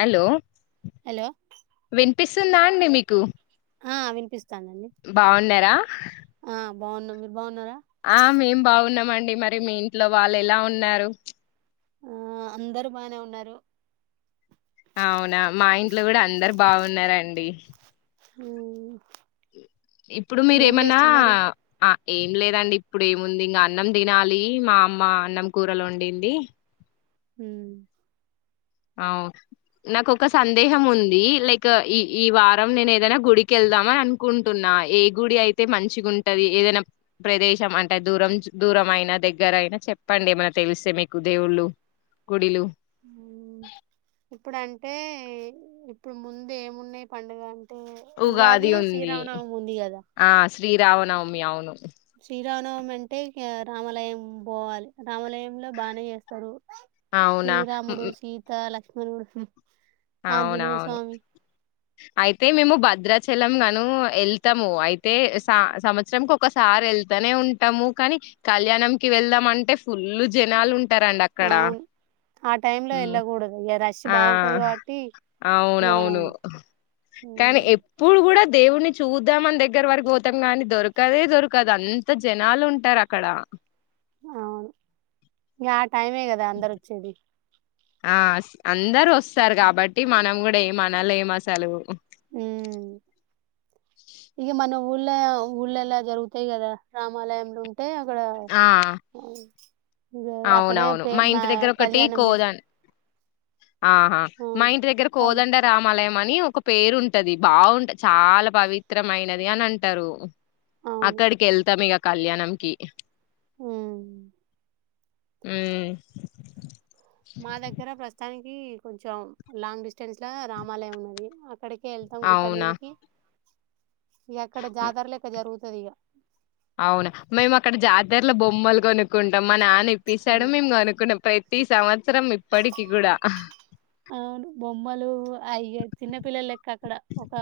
Hello hello వినిపిస్తుందా అండి మీ కు ఆ వినిపిస్తు బాగున్నారా ఆ బాగున్నాం మీర్ బాగున్నారా ఆ మేం బాగున్నామండి, మరి మీ ఇంట్లో వాళ్ళు ఎలా ఉన్నారు. ఆ అందరు బానే ఉన్నారు అవునా మా ఇంట్లో కూడా అందరు బాగున్నారండి. హ్మ్మ్ ఇప్పుడు మీరేమన్నా చేస్తున్నారు ఆ ఏం లేదండి ఇప్పుడు ఏముంది ఇంకా అన్నం తినాలి, మా అమ్మ అన్నం కూరలు వండింది. హ్మ్మ్ అ నాకు ఒక సందేహం ఉంది లైక్ ఈ ఈ వారం నేను ఏదైనా గుడికి వెళ్దామని అనుకుంటున్నా, ఏ గుడి అయితే మంచిగా ఉంటది. ఏదైనా ప్రదేశం అంటే దూరం దూరం అయినా దగ్గర అయినా చెప్పండి. ఏమైనా తెలిస్తే మీకు దేవుళ్ళు గుడిలు. హ్మ్మ్ ఇప్పుడంటే ఇప్పుడు ముందు ఏమున్నాయి పండుగా ఉగాది ఉంది ఆ శ్రీరామనవమ్ అవును శ్రీరామనవం అంటే ఇకా రామాలయం బోవాలి, రామాలయంలో బానే చేస్తారు. అవునా మ్, శ్రీరాముడు మ్, సీత లక్ష్ హుమ్మ్ అవునవును అయితే మేము భద్రా చెలం ను వెళ్తాము అయితే సా సంవత్సరం క ఒకసారి వెళ్తానే ఉంటాము కానీ కళ్యాణం కి వెళ్దాం అంటే ఫుల్ జనాలు ఉం అవున్ ఆ టైమ్ లో హ్మ్. వెళ్ళకూడదు రష్ ఆ బాగుంటది కాబట్టి ఇగ మనం అవునవును కానీ మ్ ఎప్పుడు కూడా దేవున్ చూద్దాం అని దగ్గర వరకు పోతాం గానీ, దొరకదే దొరకదు అంత జనాలు ఉంటారు అక్కడ. ఇంగా ఆ టైమే కదా అందరు వచ్చేది. ఆ అందరు వస్తారు కాబట్టి మనం కూడా ఏమ అనలేం అసలు. ఇగ మన ఊళ్ళ ఊళ్ళల్ల జరుగుతయి కదా రామాలయంలో అంటే అక్కడా ఆ ఇగ అక్కడే అవునవును. మా ఇంటి దగ్గర ఒకటి కళ్యాణం చేస్ కోదం ఆహా మా ఇంటి దగ్గర కోదండ రామాల లయం అని ఒక పేరుంటది బాగుంట చాలా పవిత్రమైనది అని అంటరు. అవును అక్కడ్కెళ్తాం ఇగ కళ్యాణంకి మ్ మ్ మా దగ్గర ప్రస్తుతాని కీ కొంచం లాంగ్ డిస్టెన్స్లా రామాలయం ఉన్నది. అక్కడ్కే ఎళ్తాం గుట్ట అవునా! మీదికి ఇగ అక్కడ జాతరలెక్క జరుగు తదిగ అవ్నా మేం అక్కడ జాతర్ల బొమ్మల్ కొనుక్కుంటాం మా నా ఇప్పిస్తాడు మేం కొనుకునే ప్రయ తీసా [unintelligible] అవసరం ఇప్పట్కి గుడ అయ్యే చిన్న పిల్లల్లెక్క అక్కడ ఒక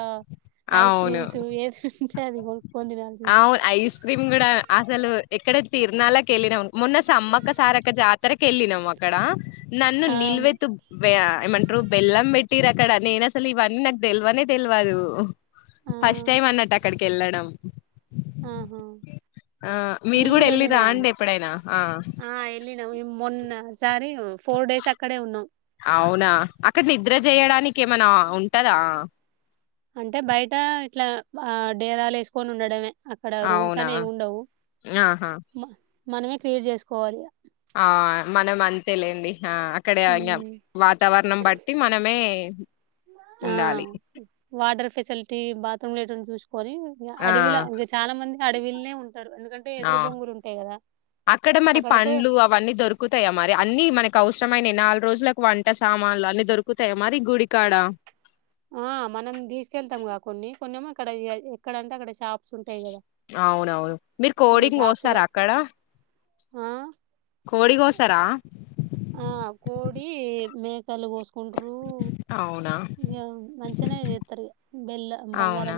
ఐస్ అవును. క్రీమ్స్ ఏది ఉంటే అది కొనుక్కొని తినాల్సింది అవును. ఐస్ క్రీమ్ గూడా అసలు ఎక్కడ తిర్నాల్లకెళ్ళినం మొన్న సమ్మక సారక్క జాతరకెళ్ళినం అక్కడా నన్ను అవును నిల్వెతు వే ఏమంటరు బెల్లం పెట్టిన్రక్కడ నేన్ అసల్ ఇవన్నీ తెల్వనే తెల్వదు. ఫస్ట్ ఆ టైం అన్నట్టు అక్కడికెళ్ళడం ఆహా ఆ మీరు మేము గుడా కూడా ఎళ్ళి వెళ్ళినామండి రాండి ఎప్పుడైనా ఆ మొన్న సారీవ్ అవునా అక్కడ నిద్ర చేయడా నికి ఏమన్నా ఉంటదా అంటే బయట ఇట్లా ఆ డేరాల్ ఏస్కన్ ఉండడమే అక్కడ రూమ్స్ అవునా! అని ఏం ఉండవు. ఆహా! మా మనమే క్రియేట్ చేస్కోవాలి ఇగ ఆ మనం అంతే లేండి ఆ అక్కడ ఇంకా ఉమ్, వాతావరణం బట్టి మనమే ఆ ఉండాలి. వాటర్ ఫెసిలిటీ బాత్రూమ్ లో కొని ఇం ఆ! అడవిల ఇంకా చాలా మంది అడవిల్నే ఉంటాయి ఆ కదా అక్కడ మరి అక్కడైతే పండ్లు అవన్నీ దొరుకుతాయా మరి అన్ని మనకి అవసరమైన నాలుగు రోజులకు వంట సామాన్లు అన్ని దొరుకుతాయా మరి గుడికాడ పం అక్కడ ఎక్కడంటే అక్కడ షాప్ అవునవును మీరు ఈ కోడింగ్ షాప్స్ కోస్తారా అక్కడ ఆ కోడిగోసరా ఆ కోడి మేకల్ కోస్తారు అవునా! హ్మ్మ్ ఇంక ఏమి మంచిగానే చేస్తారు అవునా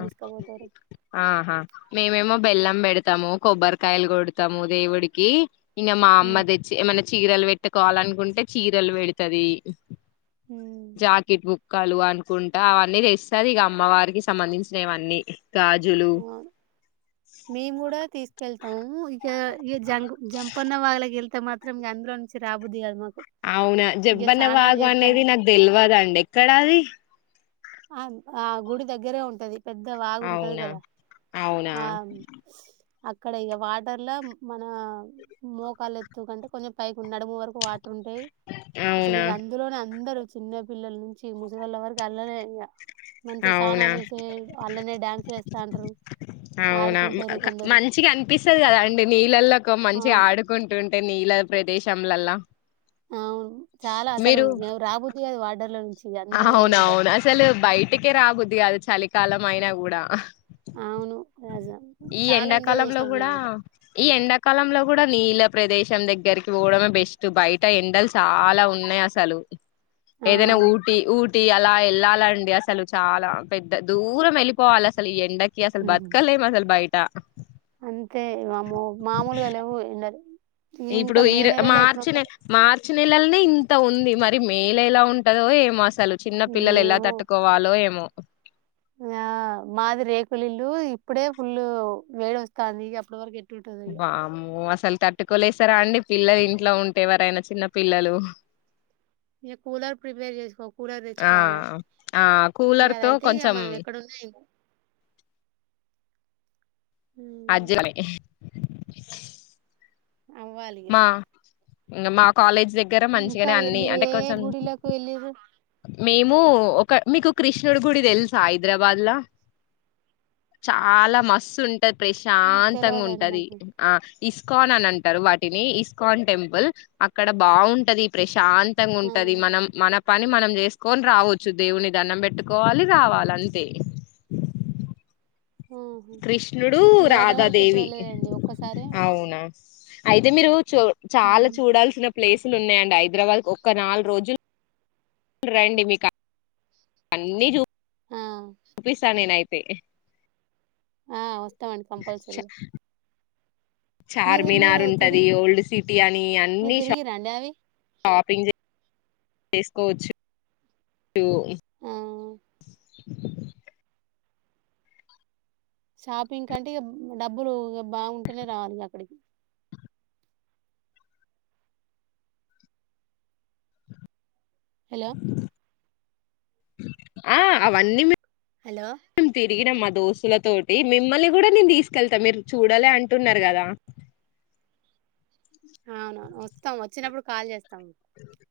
ఆహా మేమేమో బెల్లం పెడతాము కొబ్బరికాయలు కొడతాము దేవుడికి ఇంక మా అమ్మ తెచ్చి ఏమి అన్న చే చీరలు పెట్టుకోవాలనుకుంటే చీరలు పెడుతుది జాకెట్ వుక్ కలు అనుకుంటా అవన్నీ తెస్తాది ఇక అమ్మవారికి సంబంధించినవన్నీ గాజులు అ మేము కూడా తీసుకెళ్ మొత్తం ఇక ఇక జం జంపన్న వాగులకి వెళ్తే మాత్రం ఇక అందులో నుంచి రాబుద్ది కదా మాకు అవునా ఇక జంపన్న స్నానాలు వాగు చేస్తాంటే అనేది నాకు తెలివదండి ఎక్కడాది ఆ ఆ గుడి దగ్గరే ఉంటది పెద్ద వాగుంటుంది అవునా కదా అవునా ఆ అక్కడ ఇక వాటర్ లో మన మోకాలు ఎత్తు కంటే కొంచెం పైకి ఉ నడుము వరకు వాట ఉంటే అసలు అవునా ఇక అందులోనే అందరు చిన్న పిల్లల నుంచి ముసిగాళ్ల వరకి అల్లానే ఇక అవునా డాన్సులు ఏస్తాంటరు అవునా ఆడుకుంటరు కొందరు మంచిగా అనిపిస్తుంది కదా అండి నీళ్ళల్లో మంచిగా అవును ఆడుకుంటుం టే నీల ప్రదేశంలలా అవును చాలా అసలు రాబోదు ఏ వాడర్లోది అవును అవును అసలు బయటికి రాబుద్ధి కాదు చలికాలం అయినా కూడా అవును అస ఈ చాలా ఎంజాయ్ ఎండాకాలంలో చేసినాం కూడా మేమైతే ఈ ఎండాకాలంలో కూడా నీళ్ళ ప్రదేశం దగ్గరికి పోవడమే బెస్ట్ బయట ఎండలు చాలా ఉన్నాయి అసలు ఆ ఏదైనా ఊ టి ఊటి అలా వెళ్ళాలండి అసలు చాలా పెద్ద దూరం వెళ్ళిపోవాలి అసలు ఈ ఎండకి అసలు ఉహు. బత్కాలేం అసలు బైట ట్ట అంతే వామ్మో మామూలుగ లేవ్వు ఎండలు ఇప్పుడు ఇంకా మే ఈర నెలలో మార్చినే ఎట్లుంటదో మార్ చ్చి నెలాల్నే ఇంత ఉంది, మరి మేల ఎలా ఉంటదో ఏమోసల్ సలు చిన్న పిల్లలెలా ఏమో తట్టుకోవాలో ఏమో? ఆ మాది రేకులిల్లు ఇప్పుడే ఫుళ్ళు వేడోస్తాంది ఇగ అప్పటి వరకెట్ బామ్మో అసల్తట్ ట్టుకోలేస్తరా అండి పిల్లలిన్ట్లో ఉంటే ఎవరైనా చిన్న పిల్లలు? ఇగ కూలర్ ప్రిపేర్ చేసుకో, కూలర్ ఆ తెచ్చుకోవాలె. ఆ ఇగ కూలర్ తో అదైతే ఇగ కొంచెం మనం ఎక్కడన్నా ఎంగాద్ మ్ అజ్జుడాలే అవ్వాలిగా ఇంగ మా కాలేజ్ దగ్గర ఇంకా మంచిగానే ఏ అన్ని మీరు అంటే ఏ ఏ కొంచెం గుడిలకు ఎల్లిన్రు? మేము ఒక మీకు కృష్ణుడు గుడి తెలుసా హైదరాబాద్ లా? చాలా మస్తున్ట్ టది ప్రశాంతంగా తెలవదండి ఉంటది మాకు ఆ ఇస్కాన్ అని అంటరు వాటిని, ఇస్కాన్ టెంపుల్ అక్కడ బాగుంటది ప్రశ్ శాంతంగుంటది అవును మనం మన పన్ ని మనం చేసుకొని రావచ్చు, దేవుని దండం పెట్టుకోవాలి రావాలంతే. ఆహా కృష్ణుడు నేను హైదరాబాద్కి ఎప్పుడు రాధాదేవి వెళ్ళలేండి ఒక్కసారే అవునా అయితే మీరు చు చాలా ఉమ్. చూడాల్సిన ప్లేస్ ఫుల్లున్నయండి, హైదరాబాద్ కు ఒక్క నాల్ల్రోజులు రండి మీకా అన్ని జూప్ ఆ తే తం అండి కంపల్సరిగా చార్మినార్ ఉంటది తిరిగి ఓల్డ్ సిటీ అని మీరు అన్ని షాప్ తిరిగిరండి అవి షాపింగ్ జే చేస్కోవచ్చు రూ ఆ షాపింగ్ కంటే ఇగ డబ్బులు ఇగ బాగుంటేనే రావాలిగా అక్కడికి. హలో ఆ, అవన్నీ మీక్ హలో మ్ తిరిగిన మద్ దోస్తుల తోటి మిమ్మల్ని గూడ నేను తీసుకెళ్తా మీరు చూడలే అంటున్నర్గదా? అవునవును వస్తాం వచ్చినప్పుడు కాల్ చేస్తాం తం